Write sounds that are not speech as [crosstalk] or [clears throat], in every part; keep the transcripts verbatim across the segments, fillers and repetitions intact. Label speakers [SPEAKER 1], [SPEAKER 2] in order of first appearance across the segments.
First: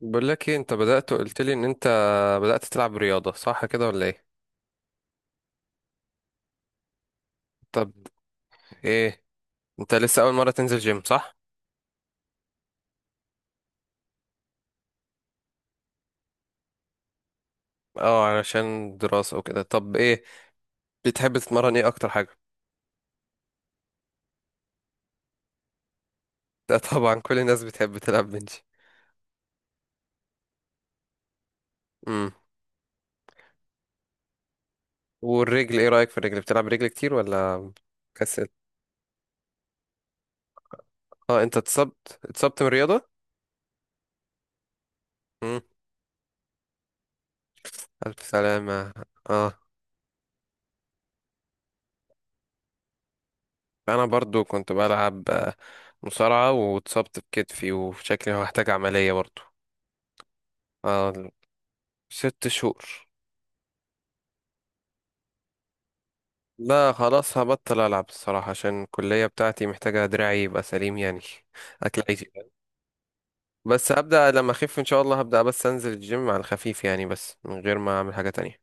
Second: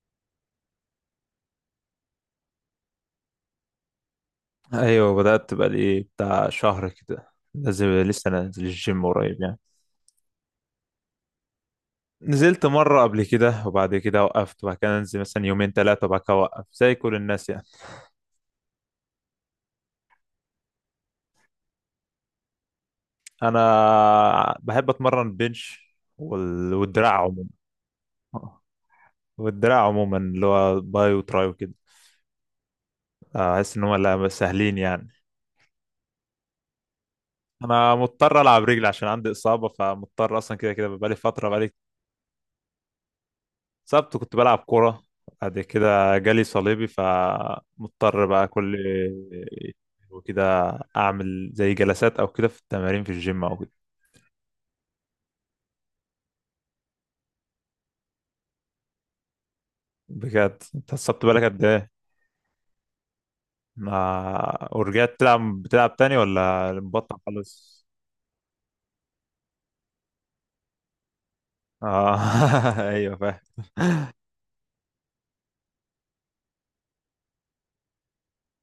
[SPEAKER 1] بقول لك ايه، انت بدأت قلت لي ان انت بدأت تلعب رياضة، صح كده ولا ايه؟
[SPEAKER 2] ايوه، بدأت بقى لي بتاع شهر كده. لازم
[SPEAKER 1] طب
[SPEAKER 2] لسه انا انزل الجيم
[SPEAKER 1] ايه،
[SPEAKER 2] قريب يعني.
[SPEAKER 1] انت لسه اول مرة تنزل جيم صح؟
[SPEAKER 2] نزلت مرة قبل كده وبعد كده وقفت، وبعد كده انزل مثلا يومين ثلاثة وبعد كده اوقف زي كل الناس يعني.
[SPEAKER 1] اه، علشان دراسة وكده. طب ايه بتحب تتمرن، ايه اكتر حاجة؟
[SPEAKER 2] انا بحب اتمرن بنش
[SPEAKER 1] [laughs]
[SPEAKER 2] وال...
[SPEAKER 1] ده طبعا
[SPEAKER 2] والدراع
[SPEAKER 1] كل
[SPEAKER 2] عموما
[SPEAKER 1] الناس بتحب تلعب بنش.
[SPEAKER 2] والدراع عموما اللي هو باي وتراي وكده.
[SPEAKER 1] امم.
[SPEAKER 2] احس ان هم لا سهلين يعني.
[SPEAKER 1] والرجل ايه رأيك في الرجل، بتلعب رجل كتير ولا؟
[SPEAKER 2] انا مضطر
[SPEAKER 1] كسل.
[SPEAKER 2] العب رجل عشان عندي اصابة، فمضطر اصلا كده كده بقالي
[SPEAKER 1] اه،
[SPEAKER 2] فترة
[SPEAKER 1] انت
[SPEAKER 2] بقالي
[SPEAKER 1] اتصبت اتصبت من الرياضة؟
[SPEAKER 2] سبت كنت بلعب كورة. بعد
[SPEAKER 1] امم.
[SPEAKER 2] كده جالي صليبي
[SPEAKER 1] الف
[SPEAKER 2] فمضطر بقى كل
[SPEAKER 1] سلامة. اه،
[SPEAKER 2] وكده. أعمل زي جلسات أو كده في التمارين في الجيم أو كده.
[SPEAKER 1] انا برضو كنت بلعب آه، مصارعة واتصبت بكتفي وشكلي هحتاج عملية برضو.
[SPEAKER 2] بجد أنت
[SPEAKER 1] اه،
[SPEAKER 2] السبت بالك قد إيه؟
[SPEAKER 1] ست شهور.
[SPEAKER 2] ما ورجعت تلعب بتلعب تاني ولا
[SPEAKER 1] لا،
[SPEAKER 2] مبطل
[SPEAKER 1] خلاص
[SPEAKER 2] خالص؟
[SPEAKER 1] هبطل ألعب الصراحة، عشان الكلية بتاعتي محتاجة دراعي يبقى سليم يعني. [laughs] أكل
[SPEAKER 2] آه،
[SPEAKER 1] عيشي.
[SPEAKER 2] [laughs] أيوه فاهم.
[SPEAKER 1] بس هبدأ لما أخف إن شاء الله، هبدأ بس أنزل الجيم على الخفيف يعني، بس من غير ما أعمل حاجة تانية.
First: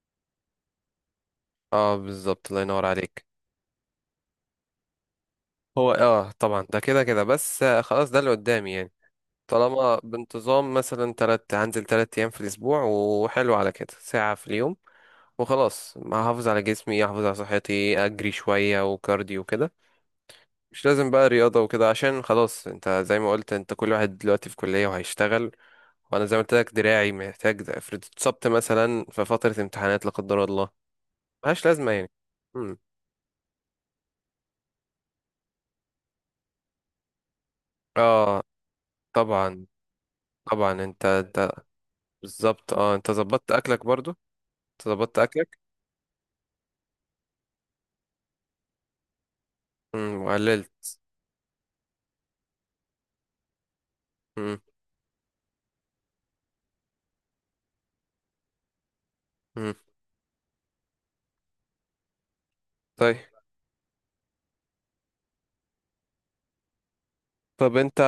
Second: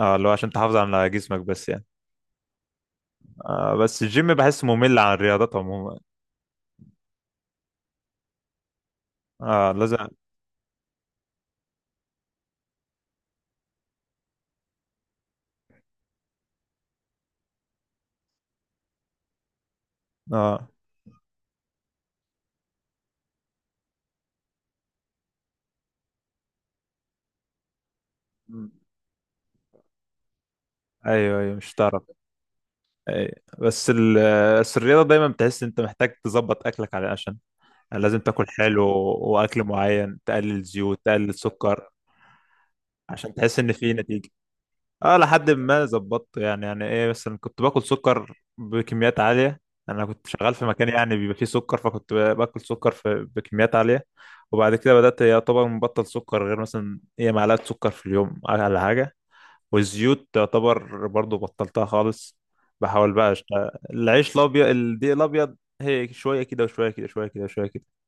[SPEAKER 2] آه، اللي هو عشان تحافظ على جسمك بس يعني.
[SPEAKER 1] اه بالظبط، الله ينور عليك.
[SPEAKER 2] آه، بس الجيم بحس ممل عن الرياضات
[SPEAKER 1] هو
[SPEAKER 2] عموما.
[SPEAKER 1] اه طبعا ده كده كده بس آه، خلاص ده اللي قدامي يعني.
[SPEAKER 2] آه،
[SPEAKER 1] طالما
[SPEAKER 2] لازم.
[SPEAKER 1] بانتظام مثلا تلات، هنزل تلات أيام في الأسبوع وحلو، على كده ساعة في اليوم، وخلاص هحافظ على جسمي، أحافظ على صحتي، أجري شوية وكارديو كده.
[SPEAKER 2] آه،
[SPEAKER 1] مش لازم بقى رياضة وكده، عشان خلاص انت زي ما قلت، انت كل واحد دلوقتي في كلية وهيشتغل. وانا زي ما قلت لك دراعي محتاج ده، افرض اتصبت مثلا في فترة امتحانات لا قدر الله،
[SPEAKER 2] أيوه أيوه،
[SPEAKER 1] ملهاش
[SPEAKER 2] مش
[SPEAKER 1] لازمة
[SPEAKER 2] هتعرف.
[SPEAKER 1] يعني. مم.
[SPEAKER 2] أي. بس ال- بس الرياضة دايما بتحس انت محتاج تظبط اكلك على عشان يعني لازم
[SPEAKER 1] اه،
[SPEAKER 2] تاكل حلو، واكل
[SPEAKER 1] طبعا
[SPEAKER 2] معين، تقلل
[SPEAKER 1] طبعا،
[SPEAKER 2] زيوت،
[SPEAKER 1] انت
[SPEAKER 2] تقلل
[SPEAKER 1] انت
[SPEAKER 2] سكر،
[SPEAKER 1] بالظبط. اه انت
[SPEAKER 2] عشان
[SPEAKER 1] ظبطت
[SPEAKER 2] تحس ان
[SPEAKER 1] اكلك
[SPEAKER 2] في
[SPEAKER 1] برضو؟
[SPEAKER 2] نتيجة.
[SPEAKER 1] انت
[SPEAKER 2] اه،
[SPEAKER 1] ظبطت
[SPEAKER 2] لحد
[SPEAKER 1] اكلك؟
[SPEAKER 2] ما ظبطت يعني يعني ايه، مثلا كنت باكل سكر بكميات عالية. انا
[SPEAKER 1] مم.
[SPEAKER 2] كنت شغال في مكان
[SPEAKER 1] وقللت.
[SPEAKER 2] يعني بيبقى فيه سكر، فكنت باكل سكر في بكميات عالية.
[SPEAKER 1] مم.
[SPEAKER 2] وبعد كده بدأت يعتبر مبطل سكر، غير مثلا ايه، معلقة سكر في اليوم على حاجة.
[SPEAKER 1] مم.
[SPEAKER 2] والزيوت تعتبر برضو بطلتها خالص. بحاول
[SPEAKER 1] طيب.
[SPEAKER 2] بقى أشت... العيش الابيض، الدقيق الابيض، هي شويه كده وشويه كده، شويه كده وشويه
[SPEAKER 1] طب
[SPEAKER 2] كده.
[SPEAKER 1] انت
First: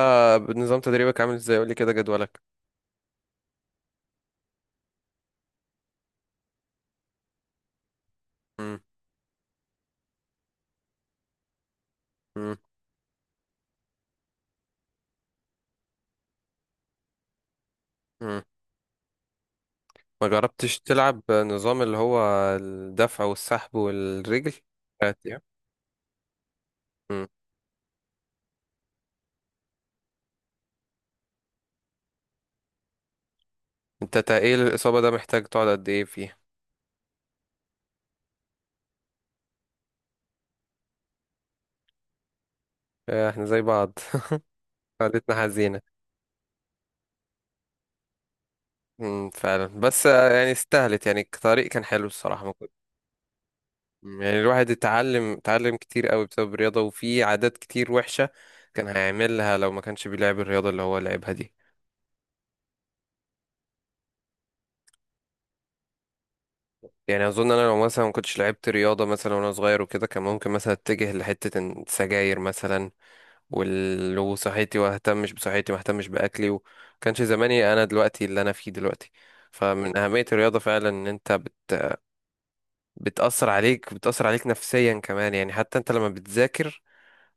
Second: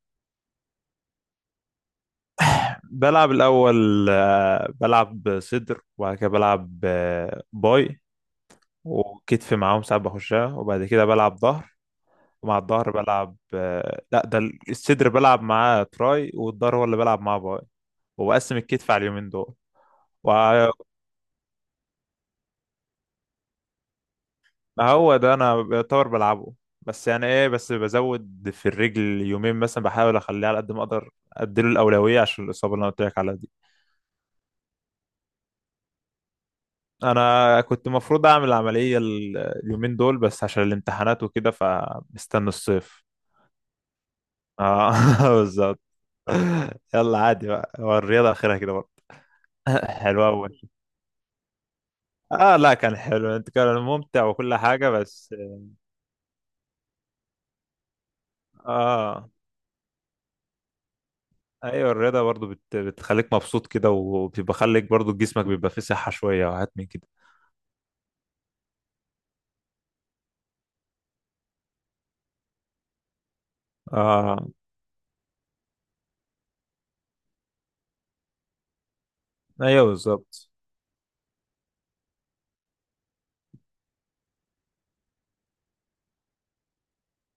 [SPEAKER 1] نظام تدريبك عامل ازاي؟ قولي كده جدولك.
[SPEAKER 2] بلعب الاول آه، بلعب صدر، وبعد كده بلعب آه، باي،
[SPEAKER 1] مم.
[SPEAKER 2] وكتف معاهم ساعات بخشها، وبعد كده بلعب ظهر.
[SPEAKER 1] مم.
[SPEAKER 2] ومع الظهر بلعب آه، لا ده، الصدر بلعب معاه تراي، والظهر هو اللي بلعب معاه باي.
[SPEAKER 1] مم.
[SPEAKER 2] وبقسم الكتف على اليومين دول.
[SPEAKER 1] ما جربتش تلعب نظام اللي هو الدفع والسحب والرجل؟
[SPEAKER 2] ما هو ده انا بيعتبر بلعبه. بس يعني
[SPEAKER 1] مم.
[SPEAKER 2] ايه، بس بزود في الرجل يومين مثلا، بحاول اخليه على قد ما اقدر اديله الاولويه عشان الاصابه اللي انا قلت لك عليها دي.
[SPEAKER 1] انت تقيل الإصابة ده، محتاج تقعد قد ايه فيه؟
[SPEAKER 2] انا كنت المفروض اعمل العمليه ال- اليومين دول، بس عشان الامتحانات وكده فمستني الصيف.
[SPEAKER 1] آه، احنا زي بعض. [laughs]
[SPEAKER 2] اه، [laughs]
[SPEAKER 1] قعدتنا
[SPEAKER 2] بالظبط.
[SPEAKER 1] حزينة.
[SPEAKER 2] يلا عادي بقى، هو الرياضه اخرها كده برضه.
[SPEAKER 1] مم، فعلا
[SPEAKER 2] [laughs]
[SPEAKER 1] بس
[SPEAKER 2] حلو
[SPEAKER 1] آه، يعني
[SPEAKER 2] أوي.
[SPEAKER 1] استاهلت يعني، الطريق كان حلو الصراحة، ما
[SPEAKER 2] اه،
[SPEAKER 1] كنت.
[SPEAKER 2] لا كان حلو انت، كان
[SPEAKER 1] مم،
[SPEAKER 2] ممتع
[SPEAKER 1] يعني
[SPEAKER 2] وكل
[SPEAKER 1] الواحد
[SPEAKER 2] حاجه
[SPEAKER 1] اتعلم
[SPEAKER 2] بس.
[SPEAKER 1] اتعلم كتير قوي بسبب الرياضة، وفي عادات كتير وحشة كان
[SPEAKER 2] اه
[SPEAKER 1] هيعملها لو ما كانش بيلعب الرياضة اللي هو لعبها دي.
[SPEAKER 2] ايوه، الرياضه برضو بت... بتخليك مبسوط كده، وبيبقى خليك برضو جسمك بيبقى فيه صحه شويه وحاجات من كده.
[SPEAKER 1] يعني أظن أنا لو مثلا ما كنتش لعبت رياضة مثلا وأنا صغير وكده، كان ممكن مثلا أتجه لحتة السجاير مثلا، ولو
[SPEAKER 2] اه.
[SPEAKER 1] صحتي واهتمش بصحتي، ما اهتمش باكلي و- كانش زماني انا دلوقتي اللي انا فيه دلوقتي.
[SPEAKER 2] ايوه
[SPEAKER 1] فمن اهمية
[SPEAKER 2] بالظبط.
[SPEAKER 1] الرياضة فعلا ان انت بت... بتأثر عليك بتأثر عليك نفسيا كمان يعني، حتى انت لما بتذاكر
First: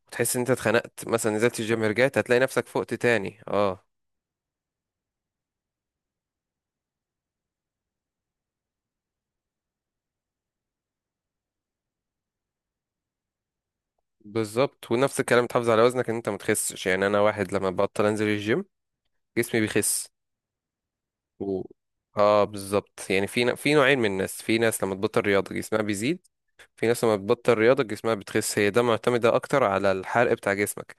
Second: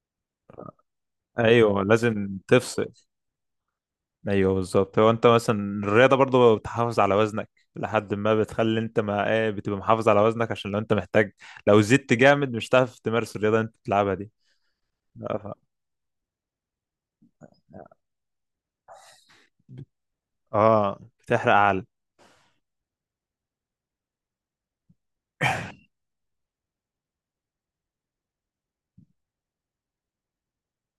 [SPEAKER 1] وتحس ان انت اتخنقت مثلا، نزلت
[SPEAKER 2] ايوه
[SPEAKER 1] الجيم رجعت
[SPEAKER 2] لازم
[SPEAKER 1] هتلاقي نفسك
[SPEAKER 2] تفصل.
[SPEAKER 1] فقت تاني. اه
[SPEAKER 2] ايوه بالظبط، هو انت مثلا الرياضه برضو بتحافظ على وزنك. لحد ما بتخلي انت ما ايه بتبقى محافظ على وزنك عشان لو انت محتاج، لو زدت جامد مش هتعرف تمارس الرياضه اللي انت بتلعبها دي.
[SPEAKER 1] بالظبط، ونفس الكلام
[SPEAKER 2] اه.
[SPEAKER 1] تحافظ على وزنك ان انت ما تخسش، يعني انا واحد لما
[SPEAKER 2] ف-
[SPEAKER 1] ببطل انزل الجيم جسمي بيخس
[SPEAKER 2] آه، بتحرق
[SPEAKER 1] و...
[SPEAKER 2] عقل.
[SPEAKER 1] اه بالظبط يعني في ن... في نوعين من الناس، في ناس لما تبطل رياضة جسمها بيزيد، في ناس لما بتبطل رياضة جسمها بتخس. هي ده معتمدة أكتر على الحرق بتاع جسمك،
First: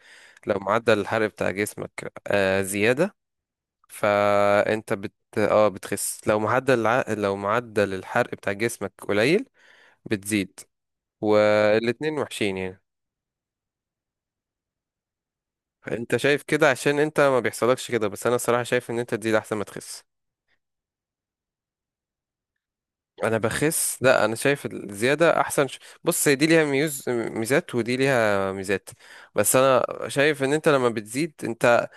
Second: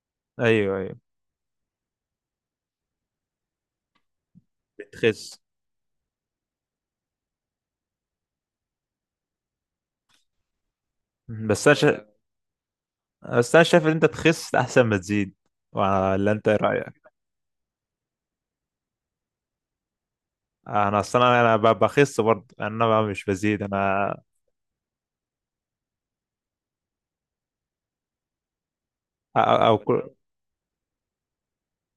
[SPEAKER 1] لو
[SPEAKER 2] ايوه ايوه،
[SPEAKER 1] معدل الحرق بتاع جسمك آه زيادة فأنت بت
[SPEAKER 2] بتخس.
[SPEAKER 1] اه بتخس، لو معدل الع... لو معدل الحرق بتاع جسمك قليل بتزيد.
[SPEAKER 2] بس انا شا...
[SPEAKER 1] والاتنين وحشين يعني.
[SPEAKER 2] بس انا شايف ان انت تخس احسن ما تزيد.
[SPEAKER 1] انت
[SPEAKER 2] ولا
[SPEAKER 1] شايف
[SPEAKER 2] انت ايه
[SPEAKER 1] كده عشان
[SPEAKER 2] رايك؟
[SPEAKER 1] انت ما بيحصلكش كده، بس انا الصراحة شايف ان انت تزيد احسن ما تخس.
[SPEAKER 2] انا اصلا انا ب- بخس برضه يعني، انا بقى مش
[SPEAKER 1] انا
[SPEAKER 2] بزيد
[SPEAKER 1] بخس،
[SPEAKER 2] انا.
[SPEAKER 1] لا انا شايف الزيادة احسن ش... بص، هي دي ليها ميوز ميزات ودي ليها ميزات، بس
[SPEAKER 2] او أو
[SPEAKER 1] انا
[SPEAKER 2] كل.
[SPEAKER 1] شايف ان انت لما بتزيد انت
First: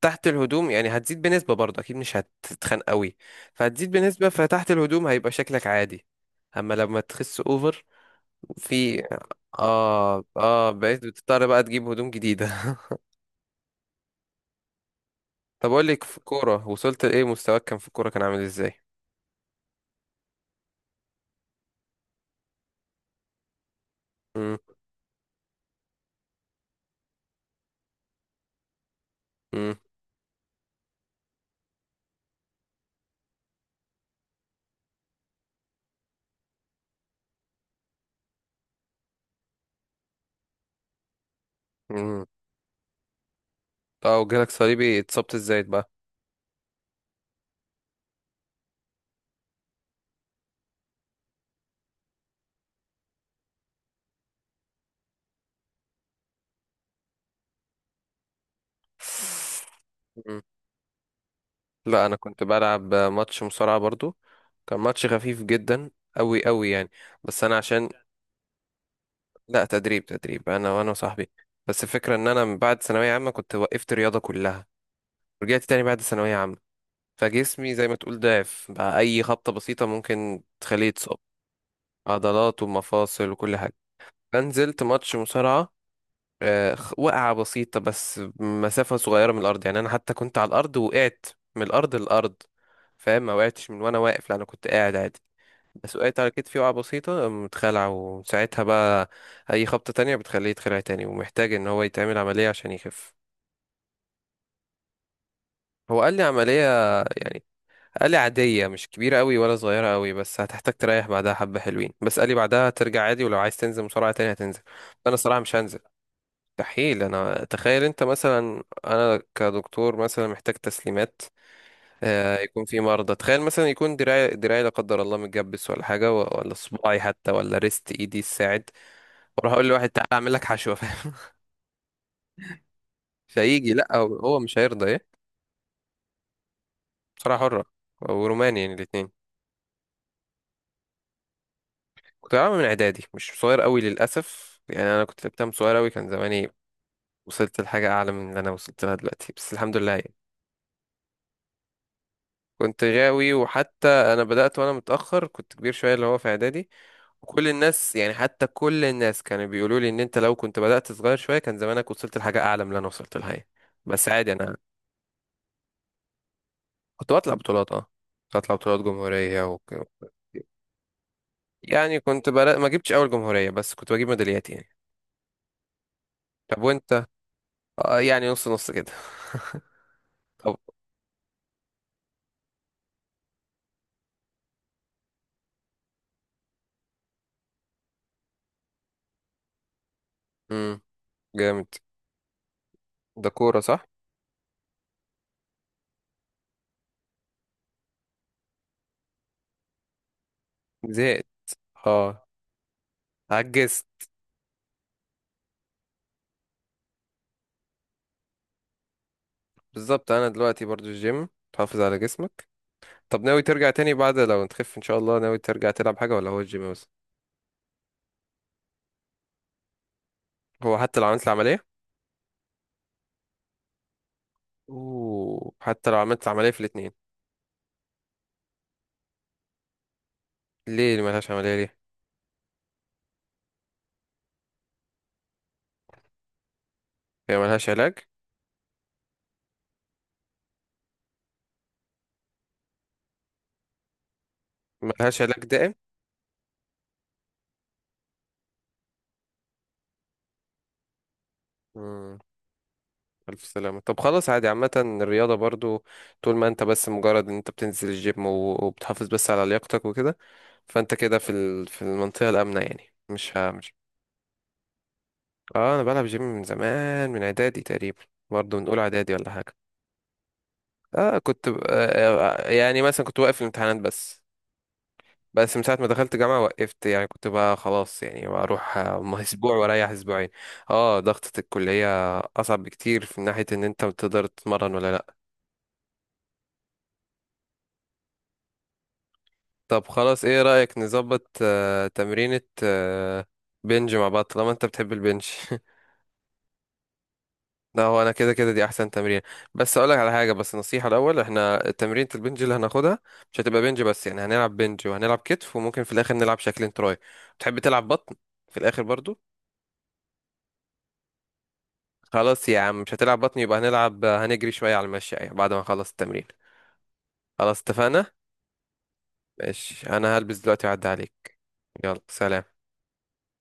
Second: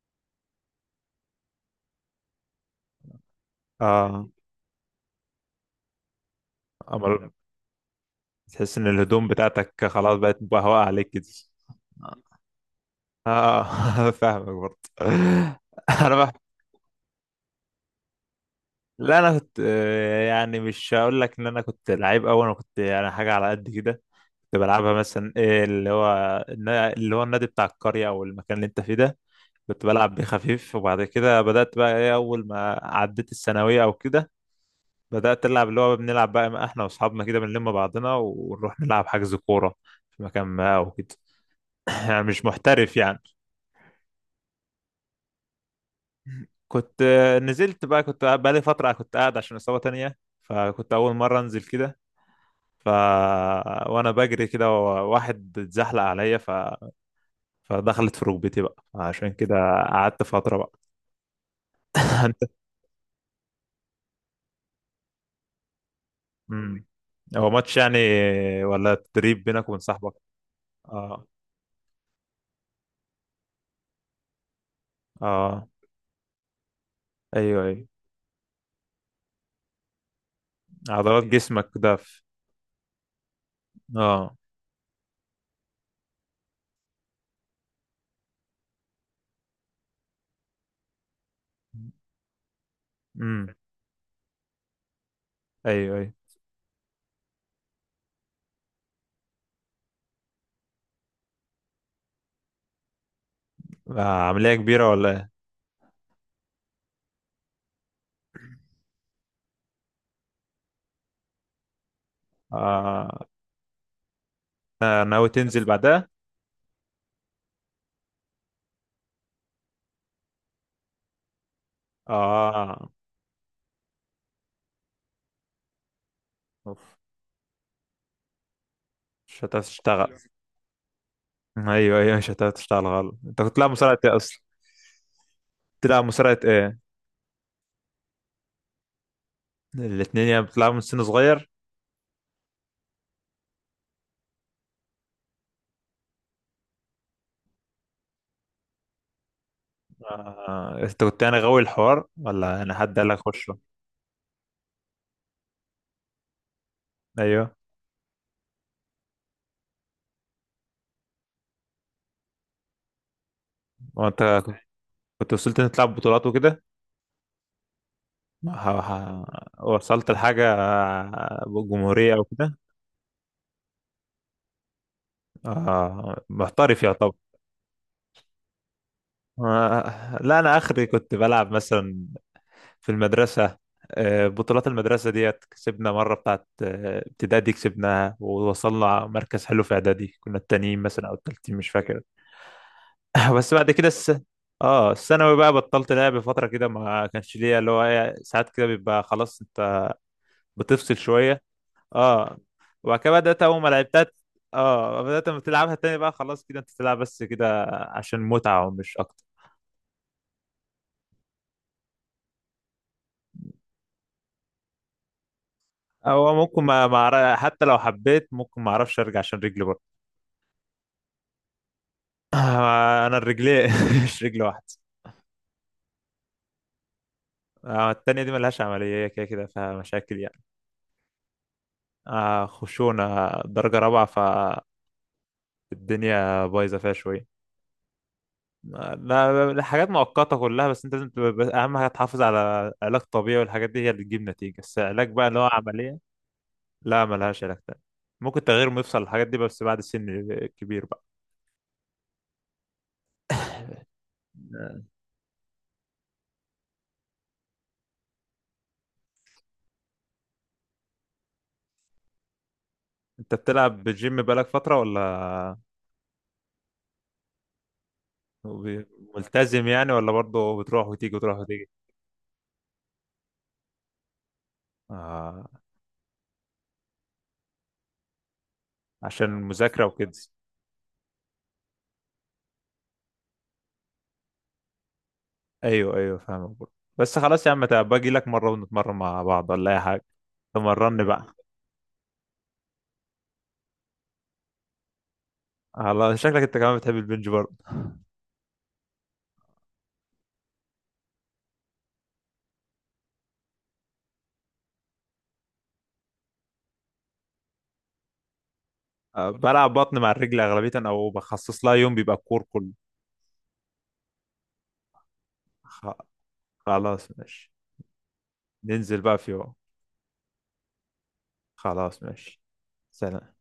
[SPEAKER 1] تحت الهدوم يعني هتزيد بنسبة برضه، أكيد مش هتتخن قوي، فهتزيد
[SPEAKER 2] اه
[SPEAKER 1] بنسبة، فتحت الهدوم هيبقى شكلك عادي. أما لما
[SPEAKER 2] أمر...
[SPEAKER 1] تخس أوفر،
[SPEAKER 2] تحس ان
[SPEAKER 1] في
[SPEAKER 2] الهدوم بتاعتك خلاص
[SPEAKER 1] آه
[SPEAKER 2] بقت
[SPEAKER 1] آه
[SPEAKER 2] مبهوقة
[SPEAKER 1] بقيت
[SPEAKER 2] عليك كده.
[SPEAKER 1] بتضطر بقى تجيب هدوم جديدة.
[SPEAKER 2] اه، [laughs] فاهمك برضه.
[SPEAKER 1] [laughs] طب أقول لك،
[SPEAKER 2] انا
[SPEAKER 1] في
[SPEAKER 2] بقى.
[SPEAKER 1] الكورة وصلت لإيه؟ مستواك كان في الكورة كان عامل إزاي؟
[SPEAKER 2] لا، انا كنت آه، يعني مش هقول لك ان انا كنت لعيب قوي، انا كنت يعني حاجه على قد كده. كنت
[SPEAKER 1] مم.
[SPEAKER 2] بلعبها مثلا إيه اللي هو النا- اللي هو النادي بتاع القريه او المكان اللي انت فيه ده.
[SPEAKER 1] مم.
[SPEAKER 2] كنت بلعب بيه خفيف، وبعد كده بدات بقى ايه اول ما عديت الثانويه او كده، بدأت ألعب اللي هو بنلعب بقى ما احنا واصحابنا كده بنلم بعضنا ونروح نلعب حجز كورة في مكان ما او كده. [laughs] [clears throat] يعني
[SPEAKER 1] مم.
[SPEAKER 2] مش محترف يعني.
[SPEAKER 1] آه، وجالك صليبي، اتصبت إزاي بقى؟
[SPEAKER 2] كنت آه، نزلت بقى كنت قاعد- بقالي فترة كنت قاعد عشان إصابة تانية، فكنت أول مرة أنزل كده. ف وأنا بجري كده، واحد اتزحلق عليا ف... فدخلت في ركبتي بقى عشان كده. قعدت
[SPEAKER 1] مم.
[SPEAKER 2] فترة بقى.
[SPEAKER 1] لا أنا
[SPEAKER 2] [laughs] أنت.
[SPEAKER 1] كنت بلعب ماتش مصارعة برضه، كان ماتش خفيف جدا أوي أوي
[SPEAKER 2] مم.
[SPEAKER 1] يعني، بس
[SPEAKER 2] هو
[SPEAKER 1] أنا
[SPEAKER 2] ماتش
[SPEAKER 1] عشان
[SPEAKER 2] يعني ولا تدريب
[SPEAKER 1] لا
[SPEAKER 2] بينك وبين
[SPEAKER 1] تدريب
[SPEAKER 2] صاحبك؟
[SPEAKER 1] تدريب انا وانا
[SPEAKER 2] اه.
[SPEAKER 1] وصاحبي، بس الفكره ان انا من بعد ثانويه عامه كنت وقفت رياضه كلها، رجعت
[SPEAKER 2] اه
[SPEAKER 1] تاني بعد ثانويه عامه،
[SPEAKER 2] ايوه
[SPEAKER 1] فجسمي زي
[SPEAKER 2] ايوه.
[SPEAKER 1] ما تقول ضعف بقى، اي خبطه بسيطه ممكن تخليه يتصاب،
[SPEAKER 2] عضلات جسمك ده في.
[SPEAKER 1] عضلات ومفاصل وكل حاجه،
[SPEAKER 2] اه.
[SPEAKER 1] فنزلت ماتش مصارعه، آه، خ- وقعه بسيطه، بس مسافه صغيره من الارض يعني، انا حتى كنت على الارض وقعت من الارض للارض، فاهم، ما
[SPEAKER 2] امم.
[SPEAKER 1] وقعتش من وانا واقف، لا انا كنت قاعد عادي،
[SPEAKER 2] ايوه ايوه.
[SPEAKER 1] سوقت على كتفي وقعة بسيطة متخلع، وساعتها بقى أي خبطة تانية بتخليه يتخلع تاني ومحتاج إن هو يتعمل عملية عشان يخف.
[SPEAKER 2] آه، عملية كبيرة ولا ايه؟
[SPEAKER 1] هو قال لي عملية يعني، قال لي عادية مش كبيرة أوي ولا صغيرة أوي، بس هتحتاج تريح بعدها حبة حلوين، بس قال لي بعدها ترجع
[SPEAKER 2] آه
[SPEAKER 1] عادي، ولو عايز تنزل مصارعة تانية هتنزل.
[SPEAKER 2] آه،
[SPEAKER 1] أنا
[SPEAKER 2] ناوي
[SPEAKER 1] الصراحة مش
[SPEAKER 2] تنزل
[SPEAKER 1] هنزل،
[SPEAKER 2] بعدها؟
[SPEAKER 1] مستحيل. أنا تخيل أنت مثلا، أنا كدكتور مثلا محتاج تسليمات، آه، يكون في
[SPEAKER 2] اه.
[SPEAKER 1] مرضى، تخيل مثلا يكون دراعي دراعي لا قدر الله متجبس، ولا حاجة و- ولا
[SPEAKER 2] اوف.
[SPEAKER 1] صباعي حتى، ولا ريست إيدي الساعد،
[SPEAKER 2] مش
[SPEAKER 1] واروح اقول لواحد تعالى
[SPEAKER 2] هتشتغل.
[SPEAKER 1] اعمل لك حشوه، فاهم؟
[SPEAKER 2] ايوه ايوه مش هتشتغل غلط.
[SPEAKER 1] [laughs]
[SPEAKER 2] انت كنت تلعب
[SPEAKER 1] فيجي، لا
[SPEAKER 2] مصارعة
[SPEAKER 1] هو
[SPEAKER 2] ايه
[SPEAKER 1] هو
[SPEAKER 2] اصلا؟
[SPEAKER 1] مش هيرضى ايه.
[SPEAKER 2] تلعب مصارعة ايه؟
[SPEAKER 1] بصراحه حره وروماني يعني الاثنين.
[SPEAKER 2] الاتنين يعني بتلعبوا من سن صغير؟
[SPEAKER 1] كنت بلعبها من اعدادي، مش صغير قوي للاسف يعني، انا كنت لعبتها من صغير قوي كان زماني وصلت لحاجه اعلى من اللي انا وصلت لها دلوقتي، بس الحمد لله يعني.
[SPEAKER 2] آه، انت كنت يعني غاوي الحوار ولا انا
[SPEAKER 1] كنت
[SPEAKER 2] حد قال لك
[SPEAKER 1] غاوي،
[SPEAKER 2] خش؟
[SPEAKER 1] وحتى انا بدات وانا متاخر كنت كبير شويه اللي هو في اعدادي، وكل
[SPEAKER 2] ايوه.
[SPEAKER 1] الناس يعني حتى كل الناس كانوا بيقولوا لي ان انت لو كنت بدات صغير شويه كان زمانك وصلت لحاجه اعلى من اللي انا وصلت لها يعني. بس
[SPEAKER 2] وانت
[SPEAKER 1] عادي انا.
[SPEAKER 2] كنت وصلت انك تلعب بطولات وكده؟
[SPEAKER 1] كنت بطلع بطولات اه كنت بطلع بطولات
[SPEAKER 2] ح-
[SPEAKER 1] جمهوريه
[SPEAKER 2] ح-
[SPEAKER 1] وك...
[SPEAKER 2] وصلت لحاجة آه،
[SPEAKER 1] يعني
[SPEAKER 2] جمهورية او
[SPEAKER 1] كنت بلا...
[SPEAKER 2] كده؟
[SPEAKER 1] ما جبتش اول جمهورية، بس كنت بجيب ميداليات يعني.
[SPEAKER 2] آه،
[SPEAKER 1] طب
[SPEAKER 2] محترف
[SPEAKER 1] وانت؟
[SPEAKER 2] يعتبر.
[SPEAKER 1] آه يعني نص نص كده.
[SPEAKER 2] آه،
[SPEAKER 1] [laughs]
[SPEAKER 2] لا
[SPEAKER 1] طب.
[SPEAKER 2] انا اخري كنت بلعب مثلا في المدرسه. آه، بطولات المدرسه ديت كسبنا مره بتاعت آه، ابتدائي، كسبناها ووصلنا مركز حلو، في اعدادي كنا
[SPEAKER 1] امم.
[SPEAKER 2] التانيين مثلا او التالتين
[SPEAKER 1] جامد.
[SPEAKER 2] مش فاكر.
[SPEAKER 1] ده
[SPEAKER 2] [laughs] بس
[SPEAKER 1] كورة
[SPEAKER 2] بعد
[SPEAKER 1] صح؟
[SPEAKER 2] كده الس... اه، الثانوي بقى بطلت لعب فتره كده، ما كانش ليا اللي هو إيه، ساعات كده بيبقى خلاص انت بتفصل
[SPEAKER 1] زهقت.
[SPEAKER 2] شويه.
[SPEAKER 1] اه.
[SPEAKER 2] اه. وبعد كده بدات اول ما
[SPEAKER 1] عجزت.
[SPEAKER 2] لعبتها. اه، بدات لما تلعبها تاني بقى خلاص كده انت تلعب بس كده عشان متعه ومش اكتر.
[SPEAKER 1] بالظبط، انا دلوقتي برضو الجيم تحافظ على جسمك. طب ناوي ترجع تاني بعد لو تخف ان شاء الله؟ ناوي ترجع تلعب حاجة ولا
[SPEAKER 2] هو
[SPEAKER 1] هو
[SPEAKER 2] ممكن
[SPEAKER 1] الجيم بس؟
[SPEAKER 2] ما ما أعرف- حتى لو حبيت ممكن ما اعرفش ارجع عشان رجلي برضه.
[SPEAKER 1] هو حتى لو عملت العملية.
[SPEAKER 2] آه، انا الرجلين [laughs] مش رجل واحده.
[SPEAKER 1] اوه، حتى لو عملت العملية في الاتنين؟
[SPEAKER 2] آه، التانية دي ملهاش عملية، هي كده كده فيها مشاكل يعني.
[SPEAKER 1] ليه اللي ملهاش عملية ليه؟
[SPEAKER 2] آه، خشونة درجة رابعة. فالدنيا بايظة فيها شوية.
[SPEAKER 1] هي ملهاش علاج؟
[SPEAKER 2] آه، لا لا، حاجات مؤقتة كلها، بس انت لازم تبقى بس أهم حاجة تحافظ على علاج طبيعي، والحاجات دي هي اللي تجيب نتيجة، بس علاج
[SPEAKER 1] ملهاش
[SPEAKER 2] بقى اللي
[SPEAKER 1] علاج
[SPEAKER 2] هو
[SPEAKER 1] دائم؟
[SPEAKER 2] عملية. لا، ملهاش علاج تاني. ممكن تغيير مفصل الحاجات دي بس بعد سن كبير بقى.
[SPEAKER 1] مم. ألف سلامة. طب خلاص عادي، عامة
[SPEAKER 2] آه،
[SPEAKER 1] الرياضة برضو طول ما أنت بس مجرد إن أنت بتنزل الجيم و- وبتحافظ بس على لياقتك وكده، فأنت كده في ال... في المنطقة الآمنة يعني،
[SPEAKER 2] انت
[SPEAKER 1] مش ها مش.
[SPEAKER 2] بتلعب بالجيم بقالك فترة ولا؟
[SPEAKER 1] آه أنا بلعب جيم من زمان، من إعدادي تقريبا، برضو من أولى
[SPEAKER 2] وبي-
[SPEAKER 1] إعدادي ولا حاجة.
[SPEAKER 2] ملتزم يعني ولا برضه بتروح وتيجي
[SPEAKER 1] آه
[SPEAKER 2] وتروح
[SPEAKER 1] كنت ب... آه
[SPEAKER 2] وتيجي؟
[SPEAKER 1] آه، آه، يعني مثلا كنت واقف الامتحانات بس.
[SPEAKER 2] آه،
[SPEAKER 1] بس من ساعة ما دخلت جامعة وقفت، يعني كنت بقى خلاص يعني بروح آه، [laughs]
[SPEAKER 2] عشان
[SPEAKER 1] أسبوع
[SPEAKER 2] المذاكرة
[SPEAKER 1] وأريح
[SPEAKER 2] وكده.
[SPEAKER 1] أسبوعين. اه ضغطة الكلية أصعب بكتير في ناحية إن أنت بتقدر تتمرن ولا لأ.
[SPEAKER 2] ايوه ايوه فاهمك برضه. بس خلاص يا عم، تعب، باجي لك مرة ونتمرن مع بعض ولا اي
[SPEAKER 1] طب
[SPEAKER 2] حاجة.
[SPEAKER 1] خلاص ايه رأيك
[SPEAKER 2] تمرني
[SPEAKER 1] نظبط
[SPEAKER 2] بقى.
[SPEAKER 1] آه، تمرينة آه، بنج مع بعض طالما انت بتحب البنج. [laughs]
[SPEAKER 2] على شكلك انت كمان بتحب البنج برضه.
[SPEAKER 1] لا هو انا كده كده دي احسن تمرين. بس اقولك على حاجة، بس نصيحة الاول، احنا تمرينة البنج اللي هناخدها مش هتبقى بنج بس يعني، هنلعب بنج وهنلعب كتف وممكن في الاخر نلعب شكلين تراي. تحب تلعب بطن في الاخر برضو؟
[SPEAKER 2] آه، بلعب بطن مع الرجل اغلبية او بخصص لها يوم بيبقى الكور
[SPEAKER 1] خلاص يا
[SPEAKER 2] كله.
[SPEAKER 1] عم مش هتلعب بطن، يبقى هنلعب هنجري شوية على المشي يعني بعد ما نخلص
[SPEAKER 2] خ-
[SPEAKER 1] التمرين.
[SPEAKER 2] خلاص ماشي.
[SPEAKER 1] خلاص اتفقنا.
[SPEAKER 2] ننزل بقى في يوم.
[SPEAKER 1] ماشي، انا هلبس دلوقتي وأعدي عليك. يلا
[SPEAKER 2] خلاص ماشي.
[SPEAKER 1] سلام.
[SPEAKER 2] سلام.